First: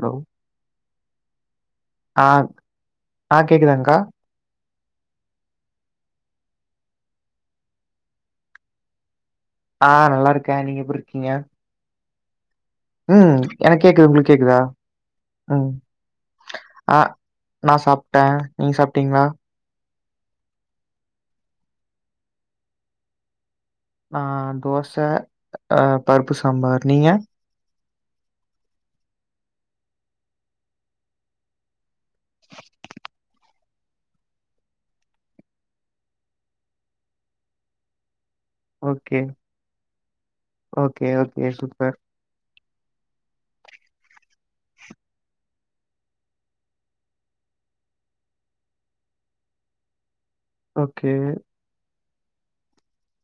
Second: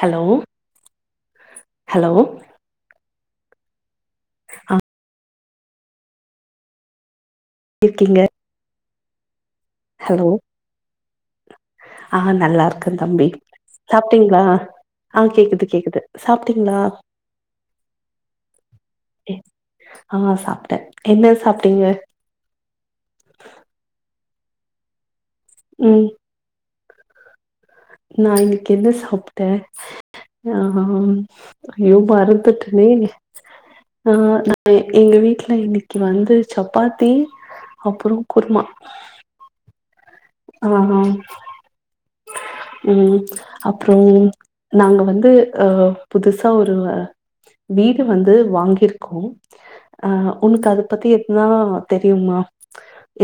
Hello hello ஆஹ் கேக்குதாங்க்கா ஆஹ் இருக்கீங்க ஆ ஹலோ நல்லா இருக்கே நீங்க எப்டி இருக்கீங்க ஆ நல்லா இருக் உம் எனக் கேக்குது உங்களுக்கு கேக்குதா ஆ கேக்குது உம் கேக்குது சாப்ட்டீங்களா அ நா சாப்ட்ட நீங்க சாப்ட்டீங்களா ஆஹ் சாப்ட்டே என்ன சாப்பிட்டீங்க ஆ தோச ஆஹ் ம் பருப்பு சாம்பார் நீங்க நா இன்னைக்கு என்ன சாப்ட்ட ஆஹ் யோ மறந்துட்டனே ஆ நா எங்க வீட்டுல இன்னைக்கு வந்து சப்பாத்தி அப்புறொ குருமா ஓகே ஆ ஓகே ஓகே சூப்பர் ம் அப்புறொ நாங்க வந்து அஹ் புதுசா ஒரு வீடு வந்து வாங்கியிருக்கோ அஹ் உனக்கு அத பத்தி ஓகே எதுனா தெரியுமா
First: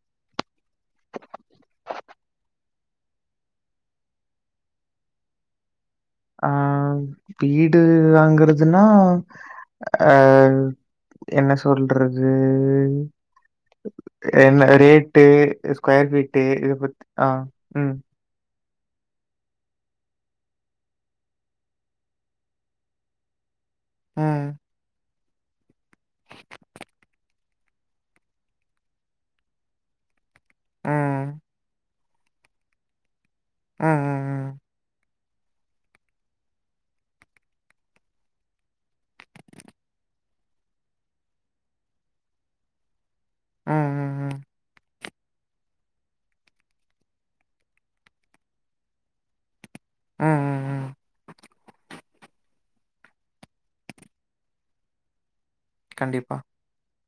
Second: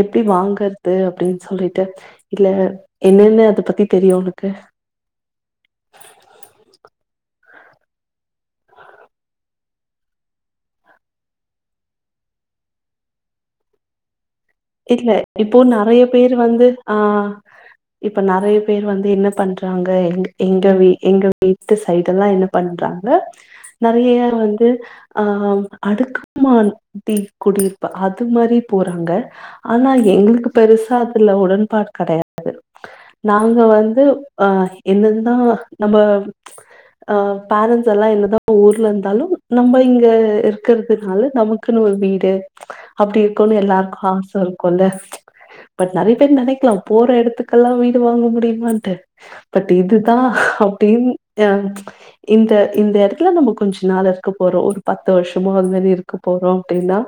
எப்டி வாங்கறது அப்படின் சொல்லிட் ட்டு இல்ல என்னனு அத பத்தி தெரியு உனக்கு ஆ வீடு வாங்கறதுன்னா அஹ் என்ன சொல்றது என்ன இல்ல ரேட்டு இப்போ நெறைய ஸ்கொயர் பேர் ஃபீட்டு வந்து இத பத்தி ஆ உம் இப்ப நெறைய பேர் வந்து என்ன பண்றாங்க எங் எங்க வீ எங்க வீட்டு சைடெல்லா என்ன பண்றாங்க நெறைய ம் வந்து அ அடுக்கு [inaudible] குடியிருப்பு அது மாரி போறாங்க ஆனா எங்களுக்கு பெருசா ம் அதுல உடன்பாடு கெடையாது நாங்க ம் வந்து ம் ம் அ என்னது தா நம்ப ஆ பேரண்ட்ஸ் எல்லா என்னதா ஊர்ல இருந்தாலு நம்ம இங்க இருக்கற்துனால நமக்குன்னு ஒரு வீடு அப்படி இருக்கோனு ம் ம் எல்லாருக்கு ஆச ம் க்குல்ல பட் நெறைய பேர் நெனைக்கலா போற எடத்துக்கெல்லா வீடு வாங்க முடியுமான்ட்டு பட் இதுதா ம் ம் ம் அப்டின் ஹ இந்த இந்த எடத்துல நம்ம கொஞ்ச நாள் இருக்க போறோ ஒரு பத்து வருஷ சும்மா அதுமாரி இருக்க கண்டிப்பா. போறோ அப்டின்னா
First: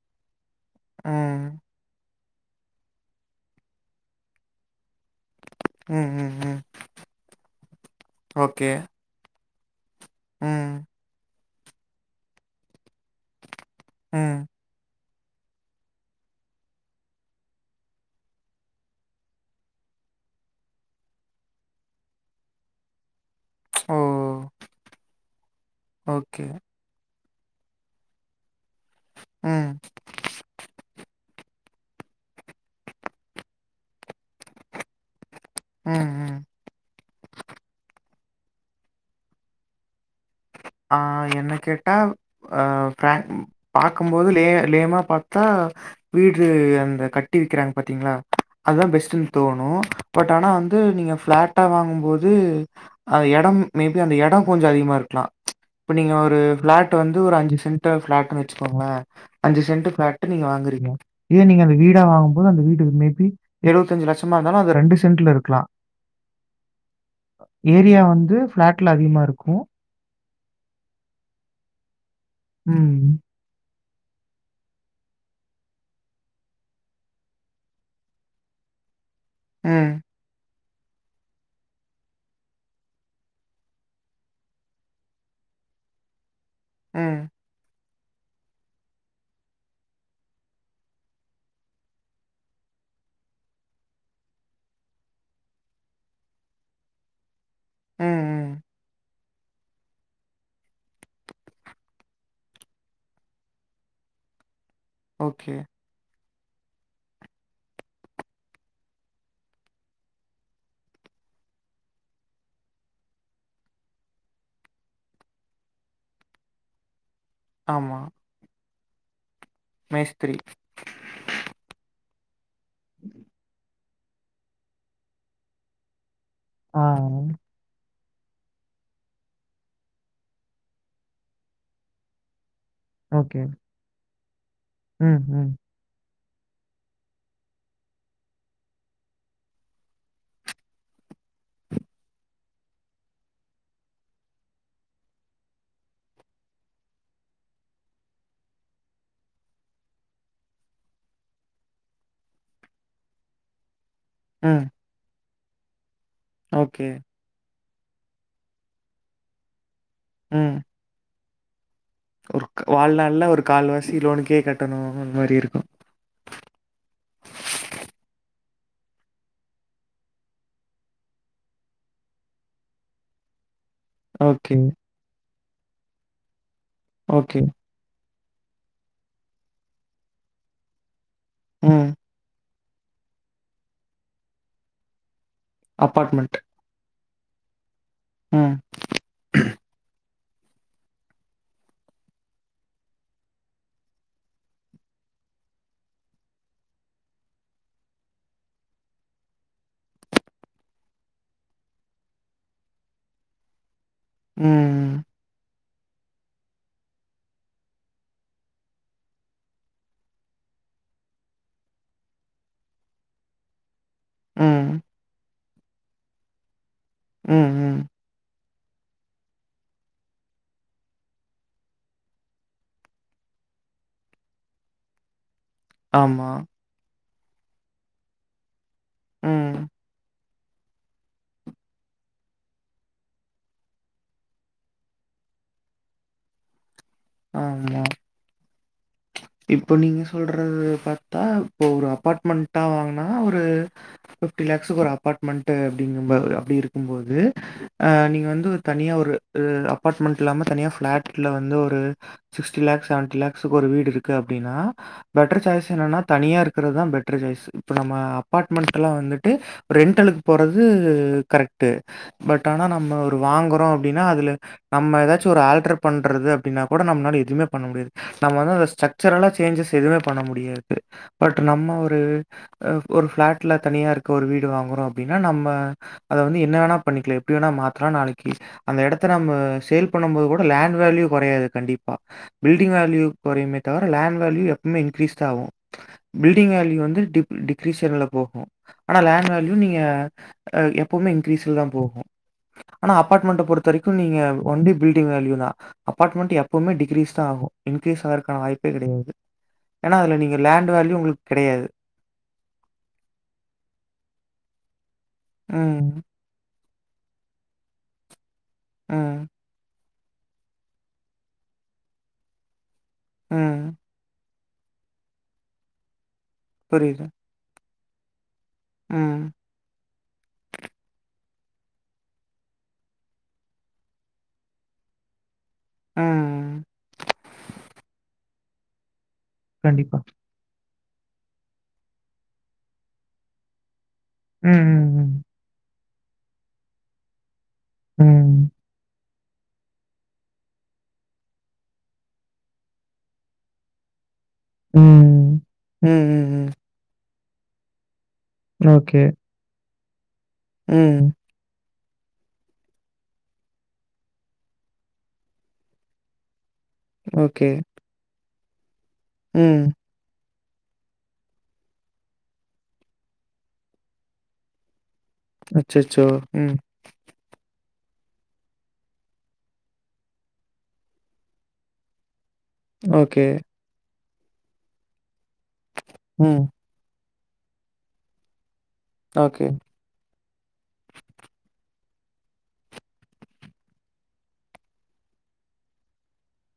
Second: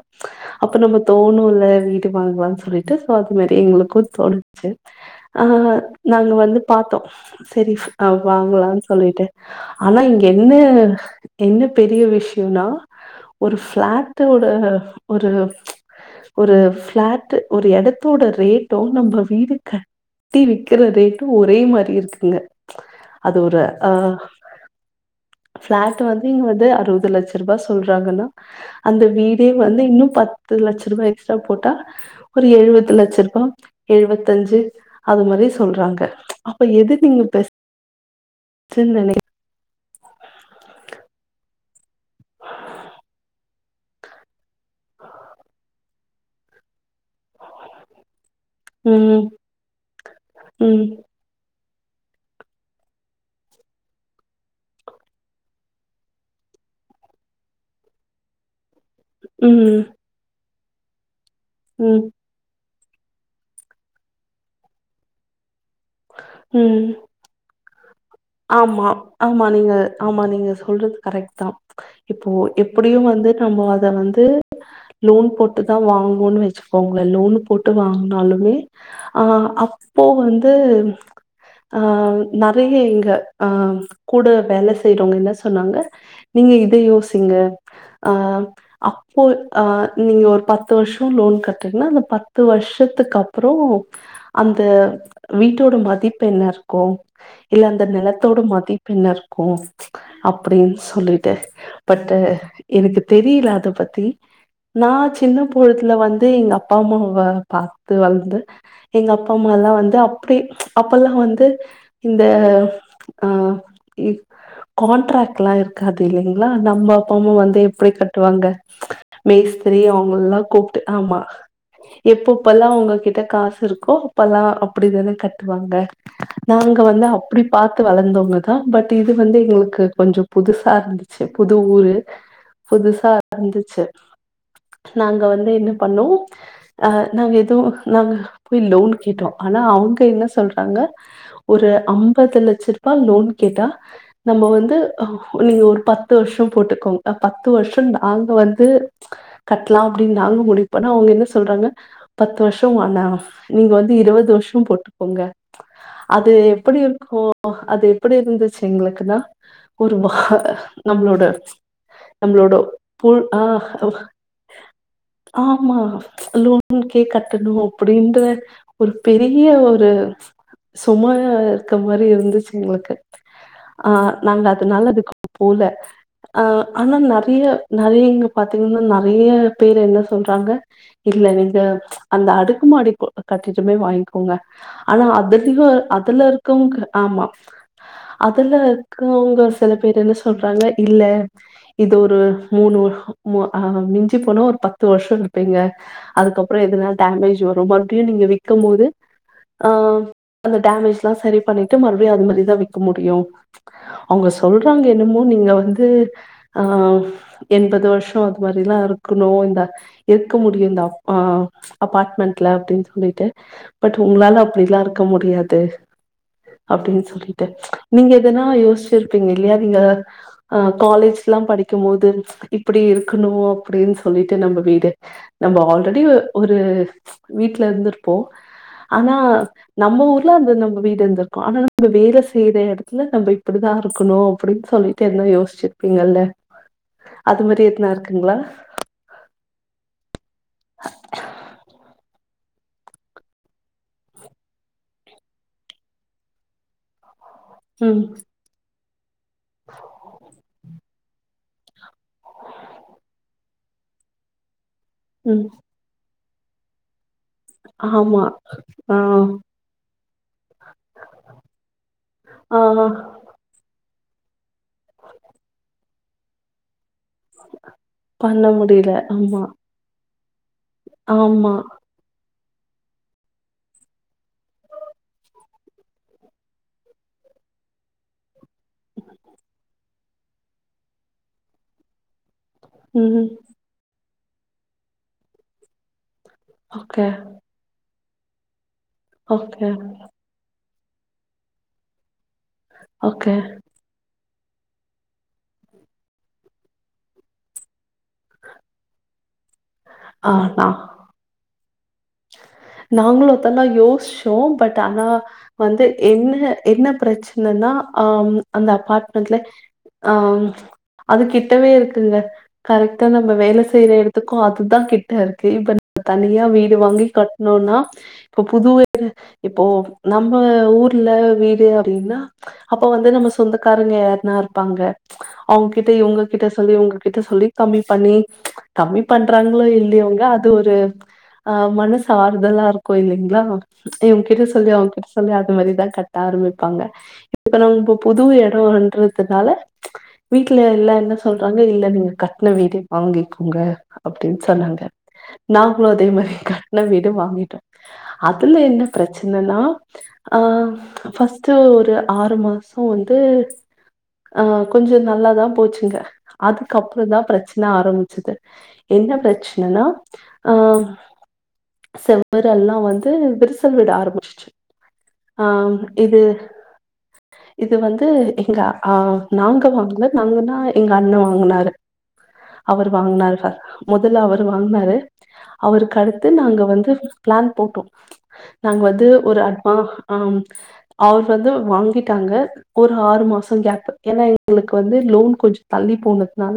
அப்ப நம்ம ம். தோணுல்ல வீ டு வாங்குலான் சொல்லிட்டு சோ அது மாரி எங்களுக்கு தோணுச்சு ஆஹ் ம், ம், நாங்க ம். வந்து பாத்தோ சரி அ ஓகே. வாங்கலான் சொல்லிட்டு ஆனா இங்க என்ன ம், என்ன பெரிய விஷயோனா ஒரு ம். ஃப்ளாட்டோட ஒரு ப்ச் ஒரு பிளாட் ஒரு எடத்தோட ரேட்டும் நம்ம வீடு கட்டி விக்கிற ரேட்டும் ஒரே மாரி இருக்குங்க அது ஒரு அ ஓ! ப்ளாட் வந்து ஓகே. இங்க வந்து அறுவது லட்ச [unintelligible] சொல்றாங்கன்னா அந்த வீடே ம், வந்து இன்னும் பத்து லட்சம் ரூபாய்க் சப்போட்டா ஒரு எழுவது லட்ச ரூபா எழுபத்தஞ்சு அது மாரி ம், சொல்றாங்க ம். அப்ப எது நீங்க பெஸ் சின்னனை ஆஹ் என்ன கே அ ஆ பேட் பாக்குபோது லே லேமா பாத்தா வீடு அந்தக் கட்டி வீக்கிறாங்க பாத்தீங்களா அதுதா பெஸ்ட் ம் தோணு பட் ஆனா வந்து ம் நீங்க பளாட் பட்டா வாங்கும்போது அந்த எடம் மேபி அந்த எடம் கொஞ்சோ அதிகமா இருக்கலா இப்ப நீங்க ஒரு பிளாட் வந்து ஒரு அஞ்சு சென்டர் பிளாட்ன்னு வச்சு போங்ளே அஞ்சு ம் சென்ட் ப்ளேட் நீங்க வாங்கு [unintelligible] இதே நீங்க அந்த ம் வீடா வாங்கும் போது அந்த வீடு மேபி எழுவத்திஞ்சு லட்சமா இருந்தாலு அது ரெண்டு சென்ட்ல இருக்குலா உம் ஏரியா வந் ஆமா ஆமா நீங்க ஆமா நீங் நீங்க சொல்றது கரெக்ட் தா இப்போ எப்டியு ம். வந்து நம்மோ அ அத வந்து லோன் போட்டுதா வாங்கணுன் வச்சுக்கோங்களேன் லோன் போட்டு வாங்கினாலுமே ஆ ம், அப்போ வந்து ஆஹ் நெறைய இங்க ஆஹ் கூட வேல செய்றவங்க என்ன சொன்னாங்க நீங்க இத ம், யோசிங்க அஹ் அப்போ அஹ் நீங்க ஒரு பத்து வருஷம் லோன் கட்றீங்ன்னா அந்த பத்து வருஷத்துக்கு அப்புறம் அந்த வீட்டோட மதிப்பு என்ன இருக்கு இல்ல அந்த ம், நெல த்தோடு ம். மதி பின்னர் [unintelligible] அப்டின் சொல்லிட்டு பட் எனக்கு தெரியிலா அத பத்தி நா சின்ன ஓகே. பொழுத்துல வந் எங்க அப்பா அம்மாவ பாத்து வளந்து எங்க அப்பா அம்மால்லா வந்து அப்டி அப்பல்லா வந்து இந்த ஆ இ கான்ட்ராக்ட்லா இருக்காது இல்லைங்களா நம்ப அப்பமு வந்து எப்படி ஆமா. கட்டுவாங்க மேஸ்திரி அவுங்க மேஸ்திரி. லா கூப்ட்டு ஆமா எப்பப்பல்லா அவுங்ககிட்ட காசு இருக்கு கோப்பல்லா அப்டிதான கத்துவாங்க நாங்க ஆ. வந்து அப்டி பத் வளந்தோங்கதா பட் இது வந்து எங்களுக்கு கொஞ்சோ புதுசா இருந்துச்சு புது ஊரு புதுசா ஓகே. இருந்துச்சு ம், நாங்க வந்து ம். என்ன பண்ணோ அஹ் நாங்க எது நாங்க போய் லோன் கேட்டோ ஆனா அவங்க என்ன சொல்றாங்க ஒரு ஐம்பது லட்ச லோன் கேட்டா நம்ம வந்து நீங்க ஒரு பத்து வருஷா போட்டுக்கோங்க பத்து வருஷா நாங்க வந்து கட்டலா அப்டின்னு நாங்க முடிப்பனா அவோங்க என்ன சொல்றாங்க பத்து வருஷா வானா நீங்க வந்து இருவோது வருஷா ம். போட்டுங்க அது எப்டி ஓகே. இருக்கோ அது எப்டி இருந்துசி எங்களுக்கு நா ஒருவ ம். நம்மளோட ஒரு நம்ளோட க் ஃபுல் வாழ்நாள்ல ஒரு ஆ கால்வாசி லோனுக்கே கட்டணும் அந்த மாரி இருக்கும். ஆமா லோன் கே கட்டணு அப்டின்ற ஒரு பெரிய ஒரு சுமையா இருக்க மாரி இருந்து ச்சு உங்களுக்கு ஆஹ் நாங்க ஓகே, அது நல்லதுக்கூ போல அ ஆனா ஓகே. நறைய நறைய இங்க பாத்தீங்கன்னா நறைய பேரு என்ன சொல்றாங்க இல்ல நீங்க ம். அந்த அடு அடுக்கமாடி கட்டமே வாங்கிக்கோங்க ஆனா அ அதிகோ அதுல அபார்ட்மெண்ட். இருக்கவங்க ஆமா அதுல ம், இருக்கவங்க சில பேர் என்ன சொ சொல்றாங்க இல்ல இது ஒரு மூணு ஹ மிஞ்சி போனா ஒரு பத்து வருஷா இருப்பீங்க அதுக்கரோ எதுனா டேமேஜ் வரு மறுபடியு நீங்க விக்கு போது ஹ டேமேஜ் லா சரி பண்ண த்து மறுபடி அது மாரிதா விக்க முடியு அவுங்க சொல்றாங்க ம், என்னமோ நீங்க வந்து ஆஹ் எண்பது வருஷா அது மாரிலா இருக்கணோ இந்த இருக்க முடியு இந்த ஆஹ் அபாட்மெண்ட்ல அப்டின்னு சொல்லிட்டு பட் உங்களால ம். அப்டிலா இருக்க முடியாது தோ அப்டின்னு சொல்லிட்டு ம், ம். நீங்க எதனா யோசிச்சிருப்பீங்க இல்லையா நீங்க ஆஹ் காலேஜ்லா படிக்கு போது இப்டி இருக்கணோ அப்டின்னு சொல்லிட்டு நம்ம வீடு நம்ம ஆல்ரெடி ஆமா. ஒரு வீட்டு்ல இருந்துருப்போம் ஆனா ம். நம்ம ஊர் [unintelligible] நம்ம வீடு ஆனா நம்ம வேலை செய்யற இடத்துல நம்ம இப்படிதான் இருக்கணும் அப்படின்னு சொல்லிட்டு என்ன யோசிச்சிருப்பீங்கல்ல அது மாதிரி ஆமா. எதுனா இருக்குங்களா இப்போ நீங்க சொல்றது [unintelligible] வாங்கினா ஒரு ஃபிப்டி லாக்ஸ்ஸுக்கு ஒரு அப்பார்ட்மெண்ட்ட் அப்படிங்கும் அப்படி இருக்கும்போது ம், ஆஹ் நீங்க வந்து தனியாக ஒரு அபார்ட்மெண்ட் இல்லாம தனியா பிளாட் [unintelligible] வந்து ஒரு சிக்ஸ்டி லக்ஸ் செவன்டி லக்ஸக்கு ஒரு வீடு இருக்கு இருக்கு அப்படின்னா பெட்டர் ம். சாய்ஸ் என்னனா தனியா இருக்கிறதான் [unintelligible] பெட்டர் சாய்ஸ் ஆமா. அப்பார்ட்மெண்ட் எல்லாம் ஆ, வந்துட்டு ரெண்ட்டலுக்கு போறது கரெக்ட் பட் ஆ. ஆனா நம்ம வாங்குறோம் அப்பனா அதுல நம்ம ஏதாச்சும் ஒரு ஆல்டர் பண்றது அப்படின்னா நம்மளால எதுவுமே பண்ண முடியாது நம்ம பண்ண வந்து முடியல. [unintelligible] ஆமா, சேஞ்சஸ் எதுவுமே பண்ண முடியாது பட் ஆமா. நம்ம ஒரு ஒரு பிளாட்ல தனியா இருக்க ஒரு வீடு வாங்குறோம் அப்படின்னா நம்ம அதை வந்து என்ன வேணா பண்ணிக்கலாம் எப்படி வேணா மாத்தலாம் நாளைக்கு அந்த இடத்த நம்ம சேல் பண்ணும் போது கூட லேண்ட் வேல்யூ குறையாது கண்டிப்பா பில்டிங் வேல்யூ ம். குறையுமெ லேண்ட் வேல்யூ எப்பவுமே இன்கிரீஸ் ஆகும் பில்டிங் வேல்யூ வந்து ஓகே, டிகிரிஸ்ல ஓ ஹோ ஆனா லேண்ட் வேல்யூ ஓகே, நீங்க அ எப் எப்போம்மே இன்கிரிஸ்ல தா போகு ஆனா ஓகே. அப்பார்ட்மெண்ட பொறுத்த வரைக்கு நீங்க ஒன்லி பில்டிங் வேல்யூ தா அபார்ட்மெண்ட் எப்பவுமே டிகிரீஸ் தா ஆகு இன்கிரீஸ் ஆதற்கான வாய்பு கெடையாது ஏனா அதுல ஆ நீங்க லேண்ட் வேல்யூ உங்களுக்கு கெடையாது நாங்களும்த்தனா யோசிச்சோ பட் டு ஆனா வந்து ம், என்ன என்ன பிரச்சனன்னா அஹ் அந்த ம், அபார்ட்மெண்ட்ல ஆஹ் அது கிட்டவே இருக்குங்க கரெக்டா நம்ப வேலை ம். செய்யிற இடத்து க்கோ அது தா கிட்டருக்கு இப்ப தனிய வீடு புரியுது. வாங்கி கட் சொன்னா இப்ப புதுவே ம், இப்போ நம்ம ஊர்ல வீடு அப்டின்னா அப்ப வந்து நம்ப சொந்தக்காரங்க யாருன்னா இருப்பாங்க அவுங்க கிட்ட இவுங்க கிட்ட ம். சொல்லி உங்ககிட்ட சொல்லி கம்மி பண்ணி கம்மி பண்றாங்களோ கண்டிப்பா. இல்லையோங்க அது ஒரு அஹ் மனுசு ஆறுதலாருக்கு இல்லைங்களா இவன் கிட்ட ம், சொல்லி ம், அவன்கிட்ட ம். சொல்லி அது மாதிரிதா க ஆரமிப்பாங்க இப்ப நாங்க இப்ப ம், புது எடோ அண்றந் அதனால வீட்டுல எல்லா என்ன சொல்றாங்க இல்ல நீங்க கட்டின வீடு வாங்கிக்கோங்க அப்டின்னு சொன்னாங்க ம். நாங்களு ம், அதே ம், மாரி ம். கட் வீடு வாங்கிட்டோ அதுல என்ன ஓகே. பிரச்சனன்னா ஆ ம். ஃபர்ஸ்ட் ஒரு ஆறு மாசே வந்து ஆஹ் கொஞ்சோ நல்லாதா போச்சுங்க அதுக்கப்புறோ தா ஓகே. பிரச்சன ஆரம்பிச்சுது என்ன ம். பிரச்சனனா ஆஹ் செவரல்லாம் வந்து விரிசல் விட ஆரம்பிச்சுச் சு ஆஹ் அச்சச்சோ! இது ம். இது வந்து எங்க அஹ் நாங்க வாங்கல நாங்கன்னா எங்க அண்ண வாங்கினாரு அவரு ஓகே. வாங்கினாரு முதல்ல அவர் வாங்கினாரு அவருக்கு அடுத் து ம். நாங்க வந்து பிளான் போட்டோம் நாங்க வந்து ஒரு ஓகே, அட்வ ஆஹம் அவர் வந்து வாங்கிட்டாங்க ஒரு ஆறு மாசம் கேப் ஏன்னா எங்களுக்கு வந்து லோன் கொஞ்சம் தள்ளி போனதுனால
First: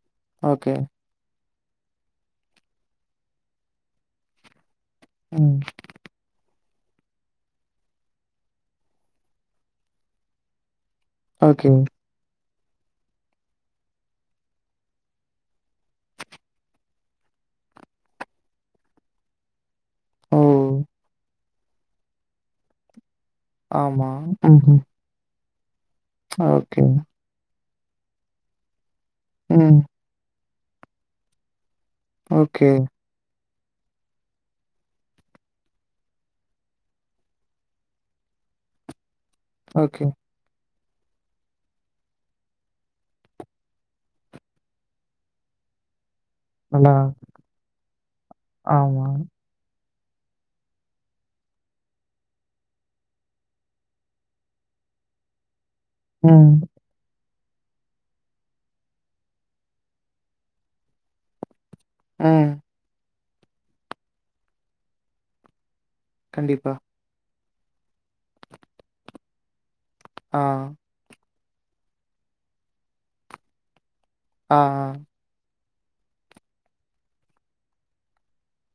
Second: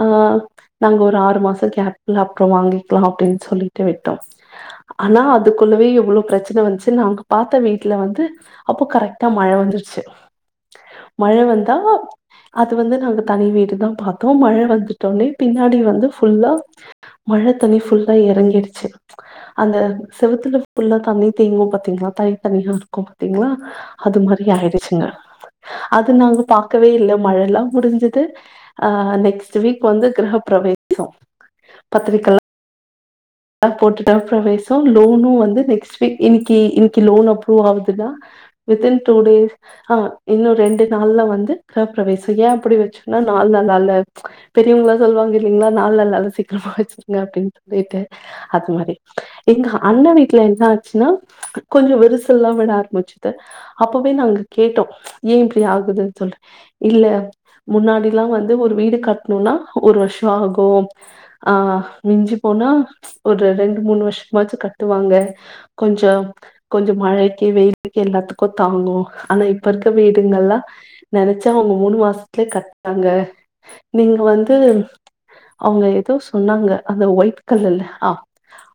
ஆ ஓகே. நாங்க ஒரு ஆறு மாசொ கேப்ல அப்ற வாங்கிக்கலா அப்டின் சொல்லி தி விட்டோ ஆனா ம். அதுக்குள்ளவே இவ்ளோ பிரச்சன வந்துச்சு அவங்க பாத்த வீட்ல வந்து அப்போ கரெக்டா மழ வந்துருச்சு மழ ஓகே. வந்தா அது வந்து நாங்க தனி வீடு தா பாத்தோ மழ வந்துட்டோனே பின்னாடி வந்து ஃபுல்லா மழ தண்ணி ஃபுல்லா இறங்கிடுச் அந்த ஓ! செவுத்துல ஃபுல்லா தண்ணி [unintelligible] பாத்தீங்னா தனி தனியாருக்கு பாத்திங்களா ஆமா. அது மாரி ம்ஹ்ம். ஆயிடுச்சுங்க அது நாங்க ஓகே. பாக்கவே இல்ல மழலா முடிஞ்சிது ஆ நெக்ஸ்ட் ம். வீக் வந்து கிரஹப்ப [unintelligible] ஓகே போட்டுட்டா [unintelligible] லோனும் வந்து நெக்ஸ்ட் வீக் இன்னைக்கு இன்னைக்கு லோன் அப்ரூவ் ஆகுதுன்னா within M two days ஆ ஓகே. இன்னு ரெண்டு நாள்ல வந்து கிரப்பிரவேச ஏன் அப்டி வச்சனா நாள் நல்லால்ல பெரியவங்க சொல்லுவாங்க இல்லங்களா நாள் நல்லா சீக்கிரமா நல்லா வச்சிருங்க அப்டின் சொல்லிட்டு அது மாரி ஆமா. எங்க அண்ண வீட்ல என்னாசுனா கொஞ்ச விரிசல்லாவிட ஆரம்பிச்சது அப்பவே நாங்க கேட்டோ ஏன் இப்டி ஆகுது சொல் ம், இல்ல முன்னாடிலா வந்து ஒரு வீடு கட்ணுனா ஒரு வருஷம் ஆகு ஆ மிஞ்சி ம். போனா ஒரு ரெண்டு மூணு வருஷமாச்சும் கட்டுவாங்க கொஞ்ச கண்டிப்பா. கொஞ்சோ மழை வெயிலுக்கு எல்லாத்துக்கு தாங்கு ஆனா இப் இப்பருக்க ஆ, வீடுங்கல்லா நெனைச்ச [unintelligible] அவ்ங்க மூணு மாசத்துலியே கத்டாங்க நீங்க வந்து ஆ, ஆ. அவங்க ஏதோ சொன்னாங்க அந்த ஒயிட் கலர்ல ஆஹ்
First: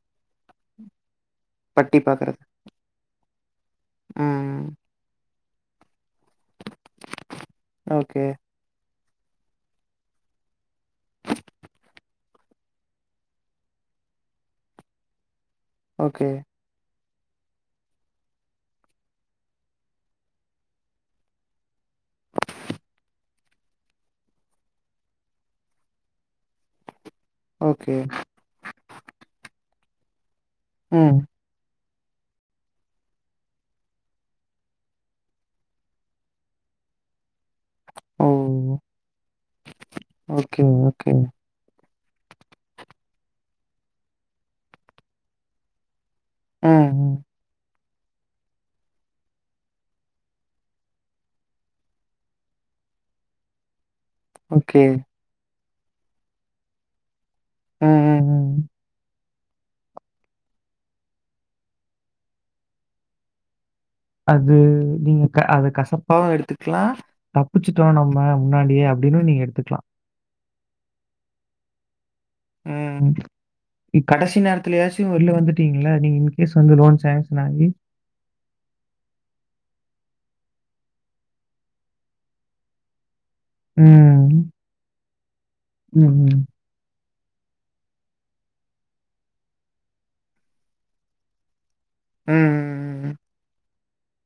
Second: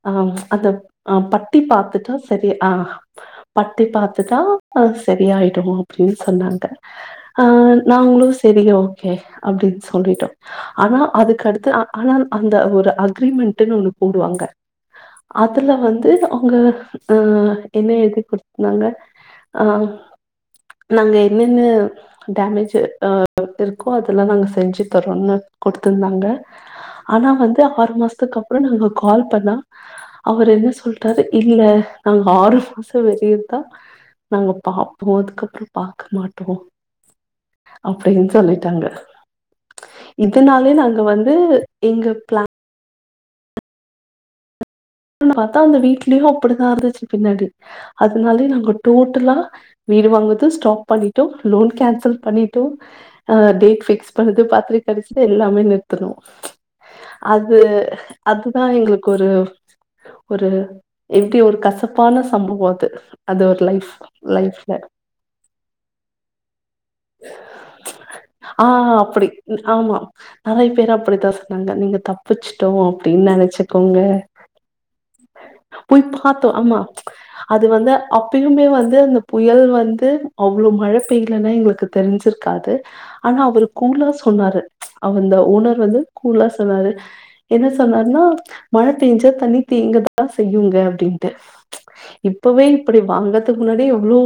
ஆஹ் அத ஆ பட்டி பாத்துட்டா சரி ஆ பட்டி பாத்துதான் ம். அது சரியாயிட் மொ அப்டினு சொன்னாங்க ஆஹ் ஓகே, நாங்களும் சேரி ஓ கே அப்படின்னு சொல்லிட்டோம் ஆனா அதுக்கடுத்து ஆனா அந்த ஒரு அக்ரிமெண்ட்னு ஒன்னு கூடுவாங்க அதுல வந்து ஓகே, அவங்க அஹ் என்ன எழுதி கொடுத்தருந்தாங்க அஹ் நாங்க என்னென்ன டேமேஜ் அஹ் இருக்கோ அதெல்லாம் நாங்க செஞ்சு தரோம்னு கொடுத்திருந்தாங்க ஆனா வந்து ஓகே. ஆறு மாசத்துக்கு அப்பறம் நாங்க ப னா அவர் என்ன ம். சொல்றாரு இல்ல நாங்க ஆறு மாசம் வெறியுதான் நாங்க பாப்போம் அதுக்கப்பறம் பார்க்க மாட்டோம் ஓ! அப்படின்னு சொல்லிட்டாங்க ஓகே, இதனாலே நாங்க ஓகே. வந்து எங்க பிளா ஒ பாத்தா அந்த வீட் ப்படியோ அப்படி தான் ம், இருந்துச்சு ம். பின்னாடி அதுனாலயே நாங்க டோட்டலா வீடு வாங்கறது ஸ்டாப் பண்ணிட்டோ லோன் கேன்சல் பண்ணிட்டோ டேட் ஃபிக்ஸ் இப்பழுது ஓகே. பத்திரக்கடிச்சது எல்லாமே நிறு த் [unintelligible] அது ம், ம், ம். அதுதான் எங்களுக்கு ஒரு [inaudible] ஒரு எப்படி ஒரு கசப்பான சம்பவம் அது அது ஒரு லைஃப் அது லைஃப்ல நீங்க க அத கசப்பாவு எடுத்துக்லா தப்பிச்சுட்டோம் நம்ம முன்னாடியே அப்படின்னு நீங்க எடுத்துக்லா நிறைய பேர் அப்படித்தான் சொன்னாங்க நீங்க த பிச்சுட்டோம் ம். அப்படின்னு நினைச்சக்கோங்க கடைசி நேரத்துலயாச்சும் வெளில வந்துட்டீங்கல்ல, போய் நீங்க பார்த்தோம் இன்கேஸ் வந்து ஆமா லோன் சேங்ஷன் அது ஆகி வந்து அப்பயுமே வந்து அந்த புயல் வந்து அவ்வளவு மழை பெய்யலன்னா எங்களுக்கு தெரிஞ்சிருக்காது ஆனா அவரு கூளா ம், சொன்னாரு அவந்த ஓனர் வந்து ம், ம். கூலா ம். சொன்னாரு என்ன சொன்னாருன்னா மழ பேஞ்ச தனி தேங்கதான் செய்யுங்க அப்படின்ட்டு ம், இப்பவே இப்படி ம். வாங்கறதுக் முன்னாடியே எவ்ளோ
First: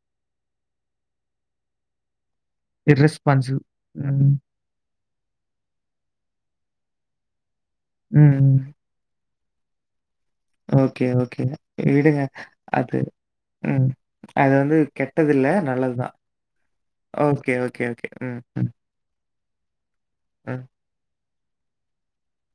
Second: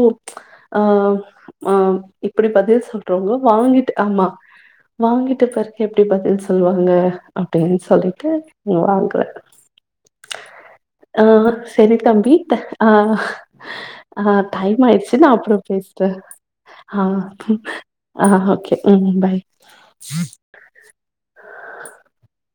ஆஹ் ஆஹ் அப்படி பதில் சொல்றவங்க இர்ரெஸ்பான்சிபிள். வாங்கிட்டு ஆமா ம். வாங்கிட்டு பிறக்கு எப்படி பதில் சொ சொல்லுவாங்கல அப்படின்னு சொல்லிட்டு ம். வாங்கறேன் ஓகே, ஓகே. ஆஹ் சரி விடுங்க. தம்பி அது ஆஹ் ம். ஆஹ் அது வந்து டைம்யிடுச்சு நான் கெட்டதில்ல, அப்புறம் நல்லது தான். பேசறேன் ஆஹ் ஓகே, ஓகே, ஓகே. ம், ஆஹ் ம், ஓகே உம் பாய் ம். [inaudible]